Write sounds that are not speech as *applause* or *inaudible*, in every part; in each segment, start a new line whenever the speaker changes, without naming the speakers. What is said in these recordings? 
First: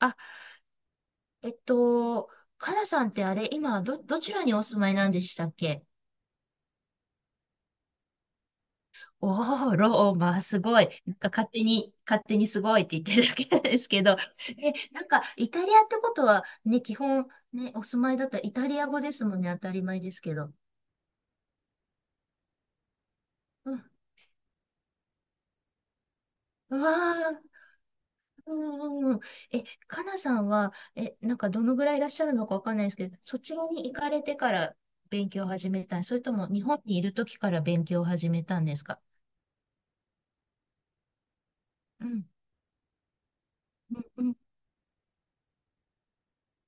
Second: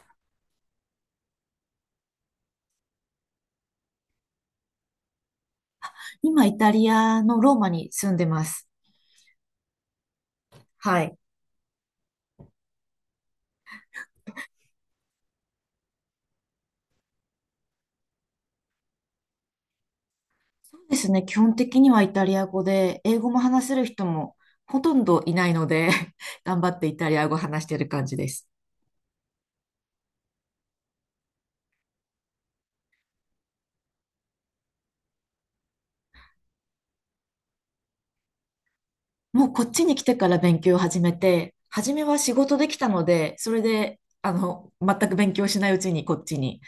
あ、えっと、かなさんってあれ、今、どちらにお住まいなんでしたっけ？
今、イタリアのローマに住んでます。
おー、ローマ、すごい。
は
なん
い。
か勝手に、勝手にすごいって言ってるだけなんですけど。*laughs* え、なんか、イタリアってことは、ね、基本、ね、お住まいだったらイタリア語ですもんね、当たり前ですけど。
そうですね。基本的にはイタリア語で、英語も話
う
せる
ん、
人もほとんどいないので *laughs* 頑張
う
って
わ
イタリア語
ー。
話してる感じです。
うんうんうん、え、かなさんは、なんかどのぐらいいらっしゃるのかわかんないですけど、そちらに行かれてから勉強を始めたんそれとも日本にいる時から勉強を始めたんですか？
もうこっちに来てから勉強を始めて、初め
う
は
ん
仕事できたので、それで、
うん
全く勉強しないうちにこっちに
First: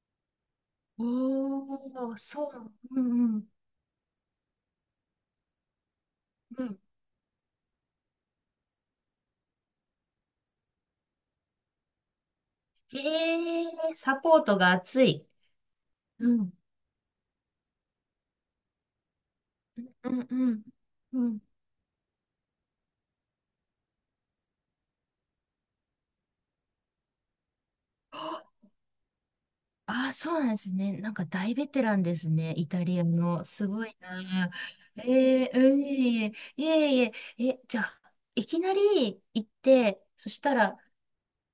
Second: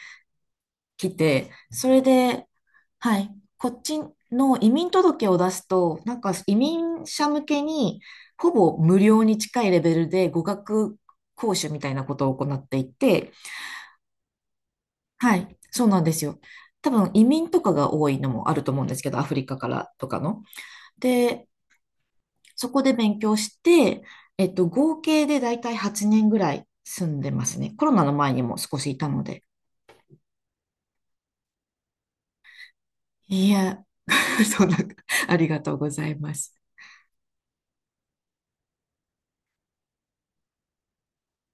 う
来て、
ん、
それ
おー、そ
で、
う、う
はい、
んうん、
こっちの移民届を出すと、なんか移
うん。
民者向けに、ほぼ無料に近いレベルで語学講習みたいなことを行っていて、
へえ、サポートが熱い。
はい、そうなんです
う
よ。
ん、
多分移民とかが多いのもあると思うんですけど、アフリカからと
う
か
ん、う
の。
んうん、うん。
で、そこで勉強して、合計でだいたい8年ぐらい住んでますね。コロナの前
あ
にも少しいたので。
あ、そうなんですね。なんか大ベテランですね、イタリアの。
い
す
や、
ごいな。
*laughs* そんな、ありがと
う
う
んい
ござい
えいえ、
ます。
いえいえ、え、じゃあ、いきなり行って、そしたら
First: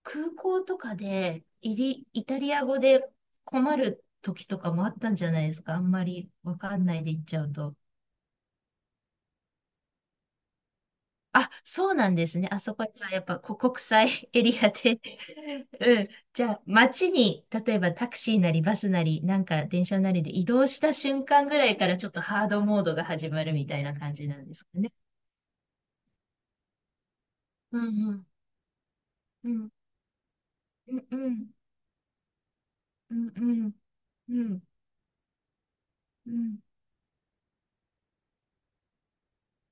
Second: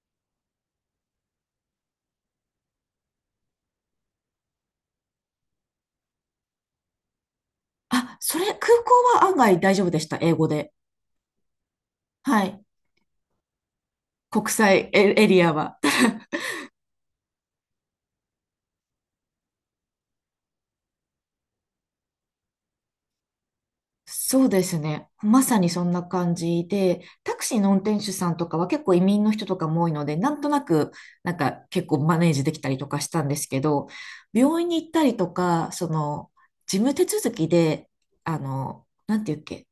空港とかでイタリア語で困る時とかもあったんじゃないですか。あんまりわかんないで行っちゃうと。
あ、それ、空港は案外大丈夫でした、英語で。
あ、そうなんです
は
ね。あ
い。
そこにはやっぱこ *laughs* 国際エ
国
リア
際
で。
エリアは。
*laughs* うん。じゃあ、街に、例えばタクシーなりバスなり、なんか電車なりで移動した瞬間ぐらいからちょっとハードモードが始まるみたいな感じな
そ
ん
う
で
で
すか
す
ね。
ね。まさにそんな感じで、タクシーの運
う
転
ん
手
うん。
さんとかは結構移民の人
う
とか
ん。
も多いので、なんとなく、
うんう
なん
ん。
か結構マネージできたりとかし
う
たん
ん
です
う
け
ん。
ど、
う
病
ん
院に行ったりとか、そ
う
の、
ん
事務手続きで、なんていうっけ、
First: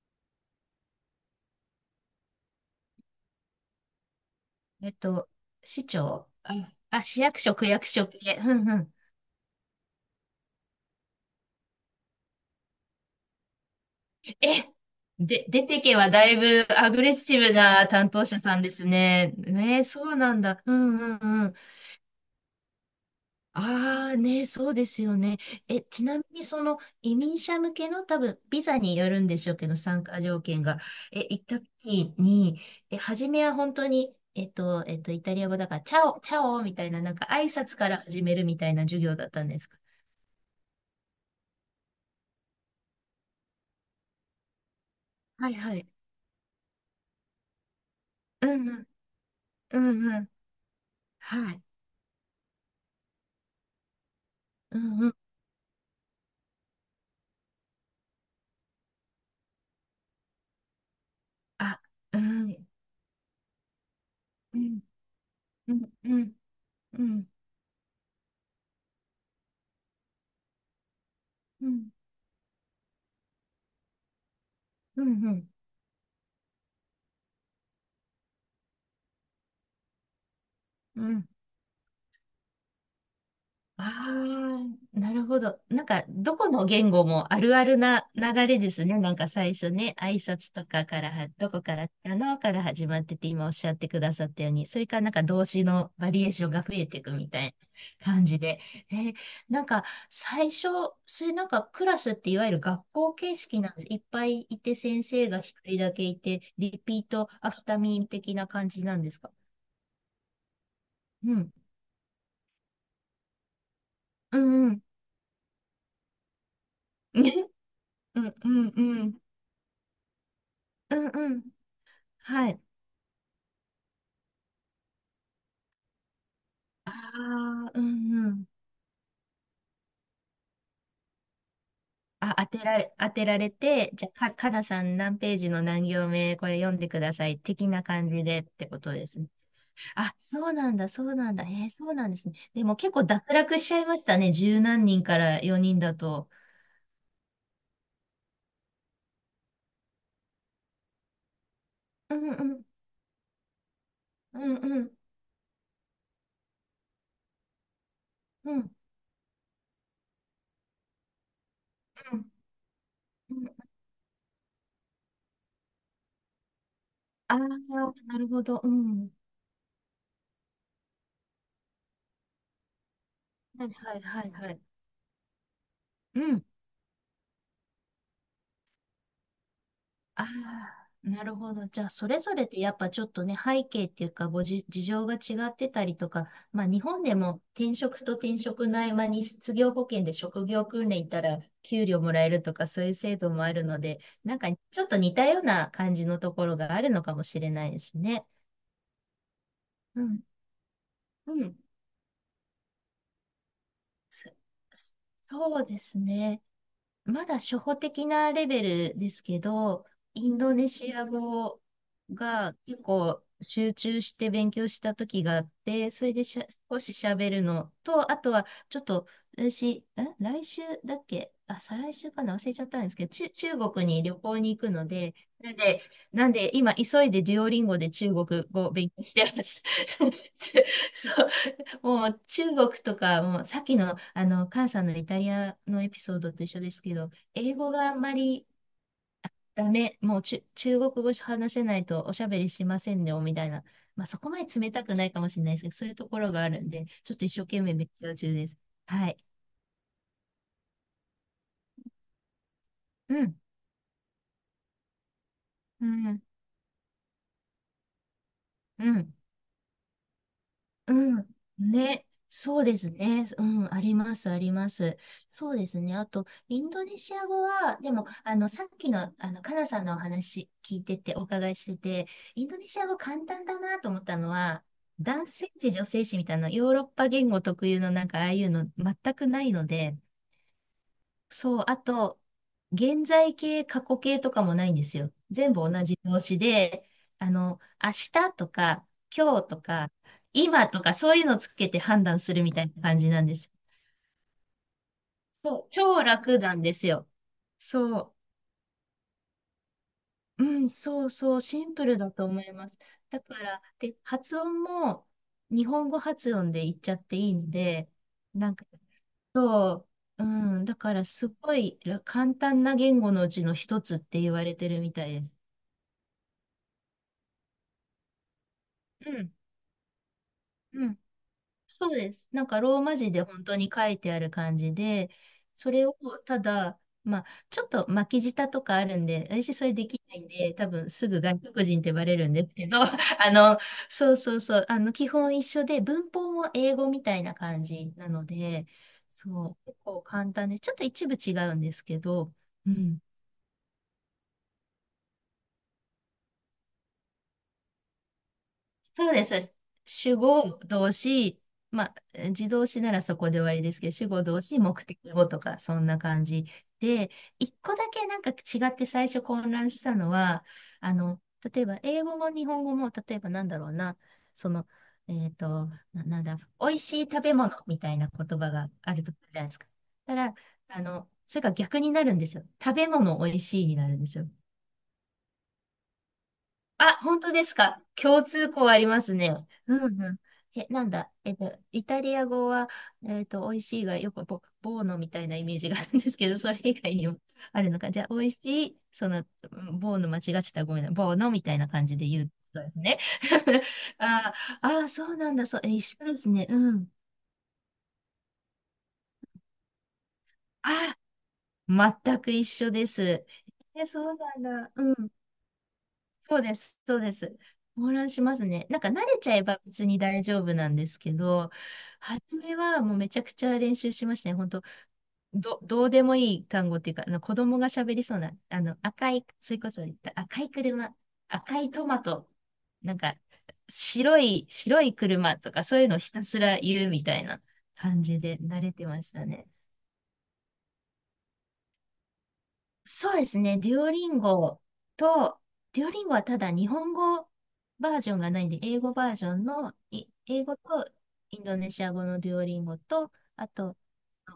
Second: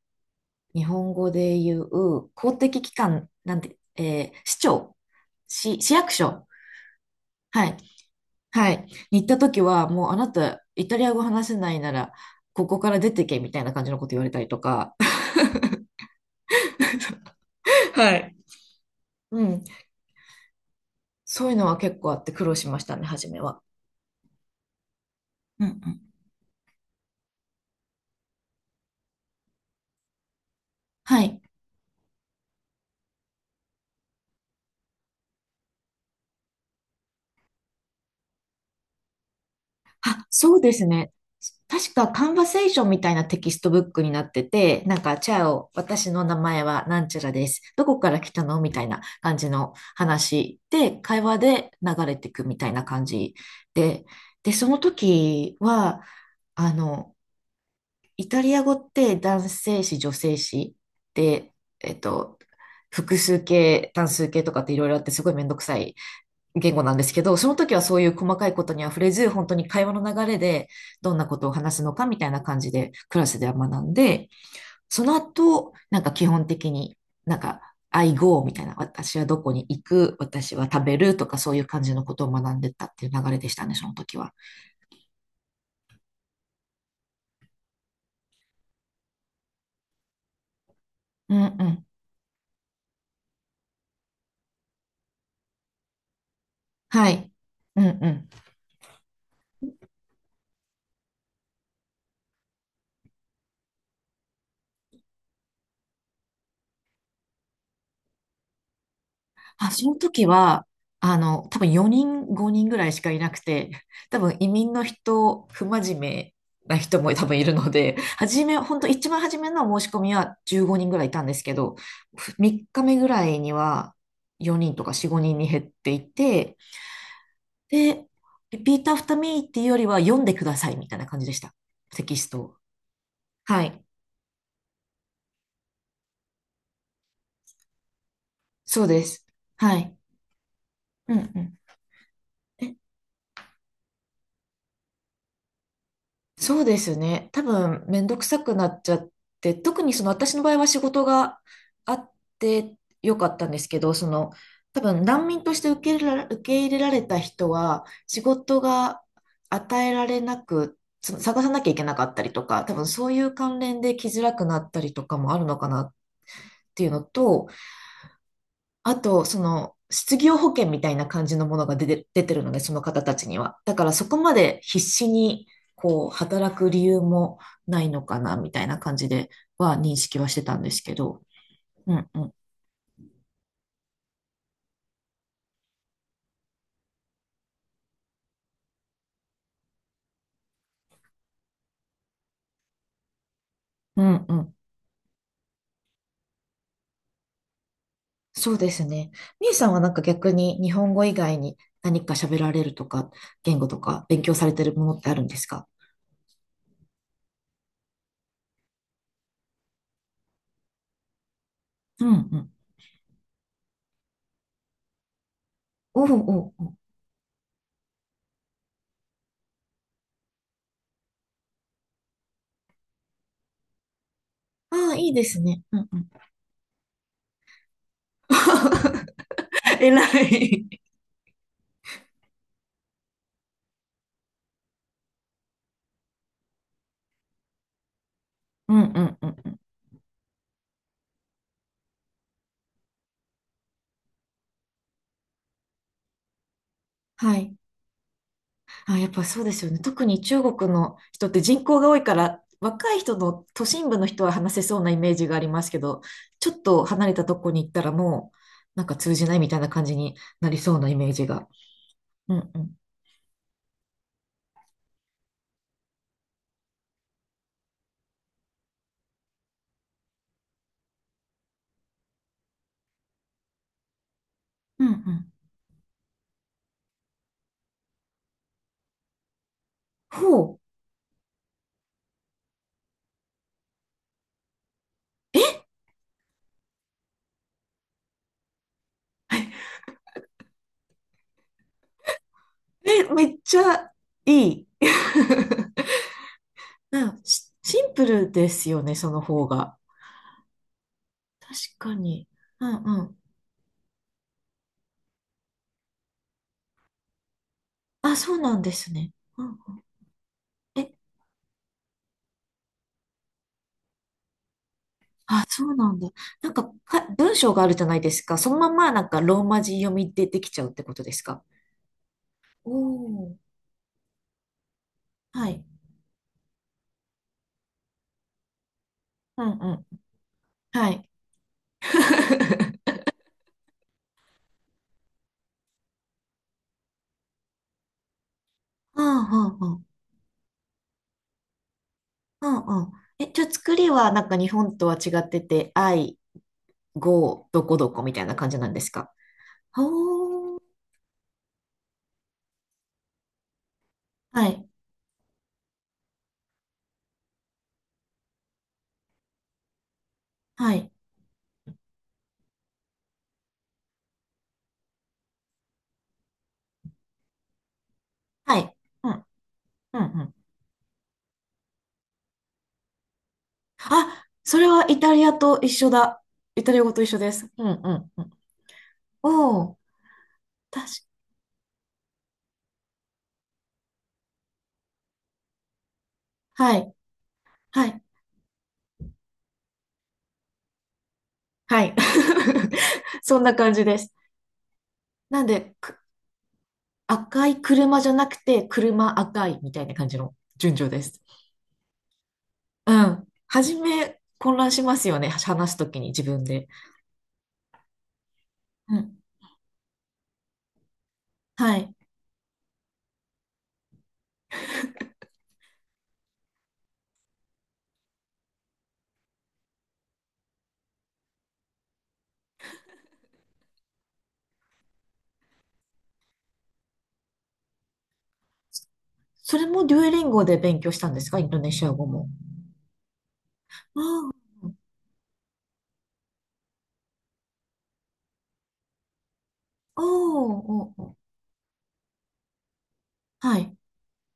日本語で言う、公的機関、なんて、市
えっ
庁、
と、
市、
市
市役
長
所、
あ、あ、市役所、区
はい、
役所系。うん
は
う
い。
ん
に行った時は、もうあなた、イタリア語話せないなら、ここから出てけみたいな感じのこと言われたりと
え、
か、
で、出てけはだいぶアグレッシブな
*laughs*
担
は
当
い。
者さんですね。
うん。
ね、そうなんだ。うんうんう
そう
ん。
いうのは結構あって苦労しましたね、初めは。
ああ、ね、そうですよね。
うんう
え、
ん。
ちなみにその移民者向けの多分ビザによるんでしょうけど、参加条件が。え、
は
行
い。
った時に、え、初めは本当に、イタリア語だから、チャオ、チャオみたいな、なんか挨拶から始めるみたいな授業だったんですか？
あ、そうですね。確か、カンバセーションみたいなテキストブックになってて、なんか、チャ
はい
オ、
はい。
私の名前はなんちゃらです。どこから来た
う
の
ん
み
う
た
ん、
いな感じの
うんうん。
話で、会話
はい。
で流れていくみたいな感じで、で、そ
う
の
んうん。
時は、あの、イタリア語って男性詞、女性詞で、
あ、
えっ
う
と、
ん。
複数形、単数形と
う
かってい
ん
ろいろあってすごいめんどく
う
さ
ん、
い
うん、
言語なんで
う
すけ
ん、
ど、その時はそういう細かいことには触れず、本当に会話の流れでどんなことを
う
話す
ん、
のかみたいな感じでクラスでは学んで、そ
うん、
の
うん。
後、なんか基本的になんか I go みたいな、私はどこに行く、私は食べ
う
ると
ん
かそういう感じのことを学んでったっていう流れでしたね、その時は。
ああ、なるほど。なんか、どこの言語もあるあるな流れですね。なんか最初ね、挨拶とかからは、
うん
どこ
う
か
ん。
らかなから始まってて、今おっしゃってくださったように、それからなんか動詞のバリエーションが増えてい
は
くみ
い。
たい
うんう
な感
ん。
じで。えーなんか、最初、それなんかクラスっていわゆる学校形式なんです。いっぱいいて先生が一人だけいて、リピートアフターミー的な感じなんですか？
あ、その時は、
うん
多分4人、5人ぐらいしかいなくて、*laughs* 多分
う
移
んう
民
ん。
の人、不真面目な人も多分い
*laughs*
るので、
うんう
初め、
ん
本当
う
一
ん。
番初めの申し込みは15人
う
ぐら
ん
いいたん
う
です
ん。
けど、
はい。
3日目ぐらいには4人とか4、5人に減っていて、
ああ、う
で、
んうん。
リピートアフターミーっていうよりは読んでくださいみたいな感じでした。テキス
あ、
トを。
当てられ
はい。
て、じゃあ、かなさん何ページの何行目、これ読んでください、的な感じでってこ
そう
と
で
です
す。
ね。
はい。
あ、そうなんだ、そ
う
う
ん
なん
う
だ。
ん。
えーそうなんですね。で
え
も結構脱落しちゃいましたね。十何人から4人だと。
そうですね。多分、めんどくさくなっちゃって、特にその私の場合は仕事があっ
うんうん。
てよかったんですけど、その、
うんう
多
ん。
分難民として受け入れられた人は、仕
う
事
ん
が与えられなく、つ探さなきゃいけなかっ
う
た
ん。
りとか、多分そういう
うん
関連で来づらくなったりとかもあるのかなっていうの
ああ
と、
ー、なるほど。う
あ
ん。
と、その、失業保険みたいな感じのものが出てるので、その方たちには。
はい
だから
はい
そこ
はい
ま
は
で
い。
必死に、こう、
うん。
働く理由もないのかな、みたいな感じでは認識
あ
はしてたんです
あ、
けど。
なるほど。じゃあ、
う
そ
ん
れ
う
ぞ
ん。
れでやっぱちょっとね、背景っていうか、事情が違ってたりとか、まあ、日本でも転職と転職の合間に失業保険で職業訓練行ったら給料もらえるとか、そういう制度もあるので、
うんう
なんか
ん。
ちょっと似たような感じのところがあるのかもしれないですね。
そうですね。みえさんはなん
う
か
ん、
逆に日本語以
う
外
ん。
に何か喋られるとか、言語とか勉
そ
強されてるものってあるんです
そう
か？
ですね。まだ初歩的なレベルですけど、インドネシア語
うんうん。
が結構集中して勉強した時があって、
お
そ
う
れで
おうおう。
少し喋るのと、あとはちょっと私、来週だっけあ、再来週かな忘れちゃったんですけど、中国に旅行に行くの
ああ、いい
で、
です
なん
ね。う
で、
んうん。
なんで今急いでデュオリンゴで中国語を勉強してます。
*laughs* 偉
*laughs*
い。
そうもう中国とか、もうさっきの、あの、菅さんのイタリアのエピソードと一緒ですけど、英語があんまり
うんうんうんうん。
ダメ、もう中国語話せないとおしゃべりしませんよ、みたいな。まあ、そこまで冷たくないかもしれないですけど、そういうところがあるんで、ちょっと一
は
生
い。
懸命勉強中です。
あ、や
は
っ
い。
ぱそうですよね。特に中国の人って人口が多いから、若い
う
人
ん。
の都心部の人は話せそうなイメージがありますけ
う
ど、
ん。
ちょっと離れたとこに行ったらもう、なん
う
か
ん。
通じないみたいな感じになりそうなイメ
う
ージ
ん。
が。
ね。
うんう
そう
ん。
ですね。うん。あります、あります。そうですね。あと、インドネシア語は、でも、あの、さっきの、あの、カナさんのお話聞いてて、お伺いしてて、インドネシア語簡単だなと思ったのは、
うんう
男
ん。
性詞、女性詞みたいな、ヨーロッパ言語特有のなんか、ああいうの全くないので、
ほう。
そう、あと、現在形、過去形とかもないんですよ。全部同じ動詞で、あの、明日とか、今日とか、今とか、そういうのつけて判断するみたいな感
え、
じな
め
んで
っ
すよ。
ちゃいい。*laughs*
そう、超楽なんです
う
よ。
ん。シシンプ
そ
ルですよね、その方が。
う、うん、そうそう、
確
シンプ
か
ルだと
に。
思い
う
ます。
んうん。
だから、で、発音も日本語発音で言っちゃっていいんで、
あ、そう
なん
なん
か、
ですね。うんうん。
そう、うん、だ
え
からすごいら簡単な言語のうちの一つって言われてるみたいです。
あ、そうなんだ。なんか、文章があるじゃないですか。そのままなん
う
か
ん、
ローマ字読みでできちゃうって
う
こ
ん、
とですか？
そうです。なんか
お
ローマ字で
おー、
本当に書いてある感じで、
はい。
それをただ、まあ、ちょっと巻き舌とかあるんで、
うん
私そ
う
れ
ん。
できないんで、多
は
分す
い。
ぐ外国人ってバレるんですけど、*laughs* あ
*laughs*
の、そうそうそう、あの、基本一緒で、文法も英語みたいな感じなので、
うんうん
そう、
う
結
ん。
構簡単で、ちょっと一部違うんですけど、
うん
う
うん。
ん。
え、じゃあ作りはなんか日本とは違ってて、語、どこどこみたいな感じなんです
そ
か？
うです。主
お
語、
ー。
動詞、まあ、自動詞ならそこで終わりですけど、主語、動
は
詞、
い。
目的語とか、そんな感じで、一個だけなんか違って最初混乱したのは、
はい。
あの、例えば、英語も日本語も、例えばなんだろうな、その、えっと、な、なんだ、美味しい食べ物みたいな言葉
は
が
い。
ある
う
と
ん。
じゃないですか。
うん
た
う
ら、
ん。
あの、それが逆になるんですよ。食べ物美味しいになるんです
あ、
よ。
それはイタリアと一緒だ。イタリア語
あ、
と一緒
本当
で
で
す。
す
うん
か。
うんう
共
ん。
通項ありますね。
おー。
うんうん。え、な
確
んだ。イタリア語は、美味しいがよくボーノみたいなイメージがあるんですけど、それ
か。
以
はい。
外にもあるの
は
か。じ
い。
ゃあ、美味しい、その、うんボーノ間違ってたらごめんな。ボーノみたいな
は
感
い。
じで言うことですね。
*laughs* そんな感じ
*laughs*
です。
ああ、あーそうなん
な
だ。
ん
そう、え、
で、
一緒ですね。うん。
赤い車じゃなくて、車赤いみたいな感じの順
あ、
序です。
全く一緒で
う
す。
ん。初
え、そう
め、
なん
混
だ。
乱し
う
ます
ん。
よね。話すときに自
そう
分
で
で。
す、そうです。混乱しますね。なんか
う
慣れ
ん。
ちゃえば別に大丈夫なんですけど、
はい。
初めはもうめちゃくちゃ練習しましたね。本当どうでもいい単語っていうか、あの子供が喋りそうな、あの赤い、それこそ言った赤い車、赤いトマト、なんか白い車とかそういうのをひたすら言うみたいな感じで慣れてましたね。
それもデュエリンゴで勉強したんですか？インドネシア語も。
そうですね。
あ
と、デュオリンゴはただ日本語バージョンがないんで、英語バージョンの、
あ、おー
英語と
おー、おー、
インドネシア語のデュオリンゴと、あ
はい。
と、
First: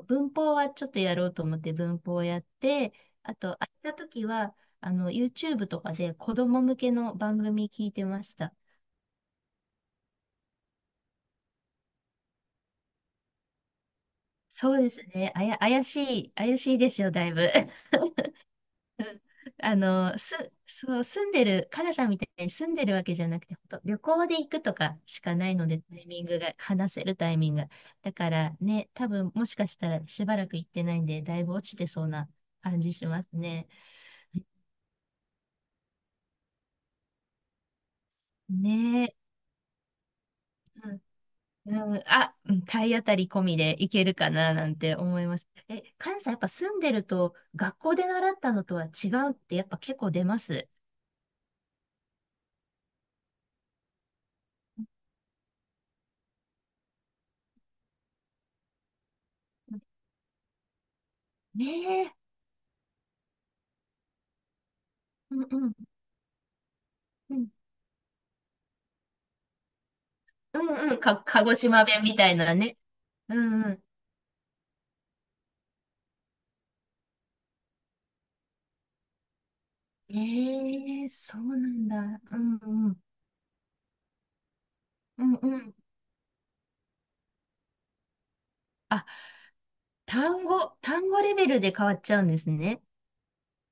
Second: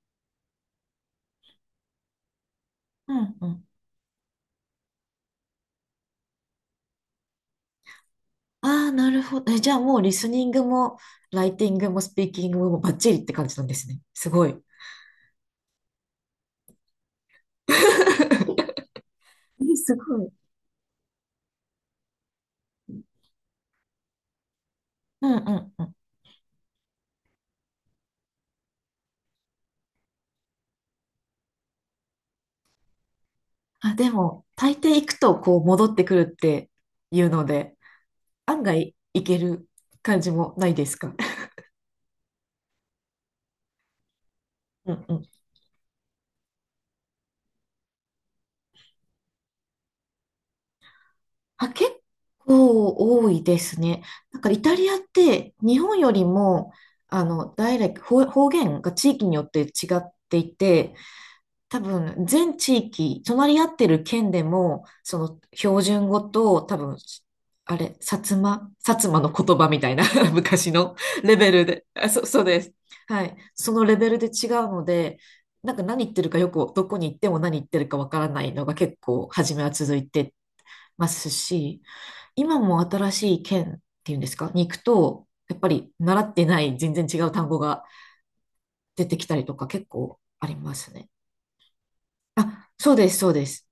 文法はちょっとやろうと思って文法をやって、
う
あ
んう
と、
ん。
空いた時は、あの、YouTube とかで子供向けの番組聞いてました。
ああ、なるほど。え、じゃあもうリスニングも、ライティングも、スピーキングもバッチリって感じなんですね。すごい。
そうですね。怪しいですよ、だいぶ。
*laughs*
あ
す
の、
ごい。
そう、住んでる、カナさんみたいに住んでるわけじゃなくて、ほんと旅行で行くとかし
う
か
ん
な
う
いの
ん
で、
う
タ
ん。
イミングが、話せるタイミングが。だからね、多分もしかしたらしばらく行ってないんで、だいぶ落ちてそうな感じしますね。
あ、でも、大抵行くとこう戻ってくるっていうので、案外
ねえ。
行ける感じもないですか？
うん、うんあ、うん体当たり込みでいけるかななん
う
て
んう
思
ん。
います。え、カナさん、やっぱ住んでると、学校で習ったのとは違うって、やっぱ結構出ます。
あ、結構多いですね。なんかイタリアって日本よりも、ダイレクト、方言が地域によって違っていて、
ね
多
え。
分、全地域、隣り合ってる県でも、そ
う
の
んう
標
ん。
準語と、多分、
うん
あれ、薩摩の言葉みたいな *laughs*
う
昔
ん
の
うん。
レ
鹿
ベ
児
ルで、
島弁
あ、
みたい
そう
な
です。
ね。
は
う
い。
んう
そ
ん。
のレベルで違うので、なんか何言ってるかよく、どこに行っても何言ってるかわからないのが結構、初めは続いて
ええ
ます
そうな
し、
んだ。うん
今も
うん。
新しい県っていうんですか、に行く
う
と、
ん
や
う
っぱ
ん。
り習ってない全然違う単語が
あ、
出てきたりとか結構ありますね。
単語レベルで変わっちゃうんです
あ、
ね。
そうです、そうです。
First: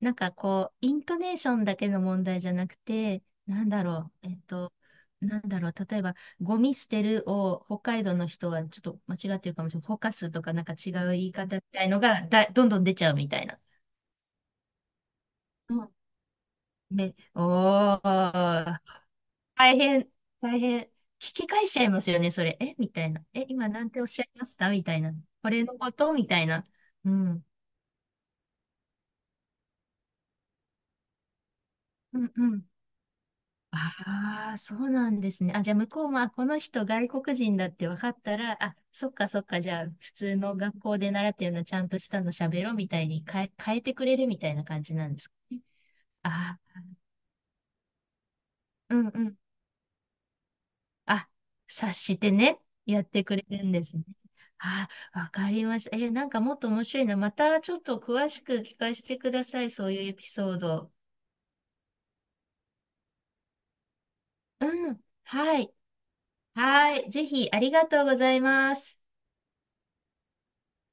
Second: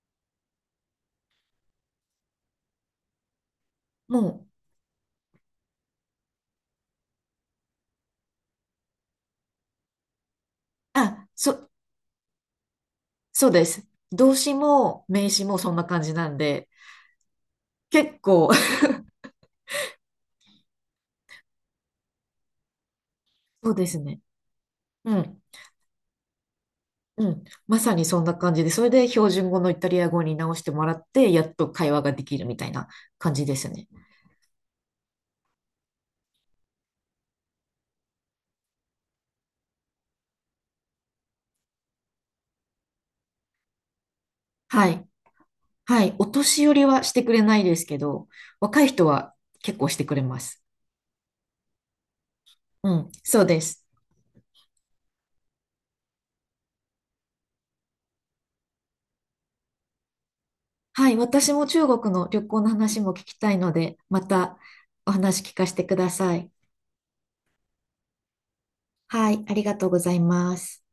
なんかこう、イントネーションだけの問題じゃなくて、なんだろう、
もう、
なんだろう、例えば、ゴミ捨てるを北海道の人はちょっと間違ってるかもしれない。ほかすとかなんか違う言
あ、
い方みたいのがだ、どんどん出ちゃうみたい
そう
な。
です。動詞も名詞もそ
う
んな
ん。
感じなんで、
ね、おー、
結構、
大変、大変。聞き返しちゃいますよね、それ。えみたいな。え、
*laughs*
今
そう
な
で
ん
す
ておっ
ね。
しゃいましたみたいな。
うん、
これのことみたいな。う
うん。
ん。
まさにそんな感じで、それで標準語のイタリア語に直してもらって、やっと会話が
う
で
ん
きる
う
み
ん。
たいな感じですね。
ああ、そうなんですね。あ、じゃあ向こうも、あ、この人外国人だって分かったら、あ、そっかそっか、じゃあ普通の学校で習ったようなちゃんとしたの喋ろうみたいに変えてくれるみたいな感
は
じ
い。
なんですかね。
はい。お
あ
年寄りはしてくれないですけど、若い
あ、う
人
んう
は
ん。
結構してくれます。
あ、察してね、
う
やっ
ん、
てく
そ
れ
うで
るんで
す。
すね。あ、わかりました。え、なんかもっと面白いな。またちょっと詳しく聞かせてください。そういうエピソード。
はい。私も中国の旅行の話も聞きたいので、また
うん。
お話聞
は
か
い。
せてください。
はい。ぜひ、ありがとうございます。
はい。ありがとうございます。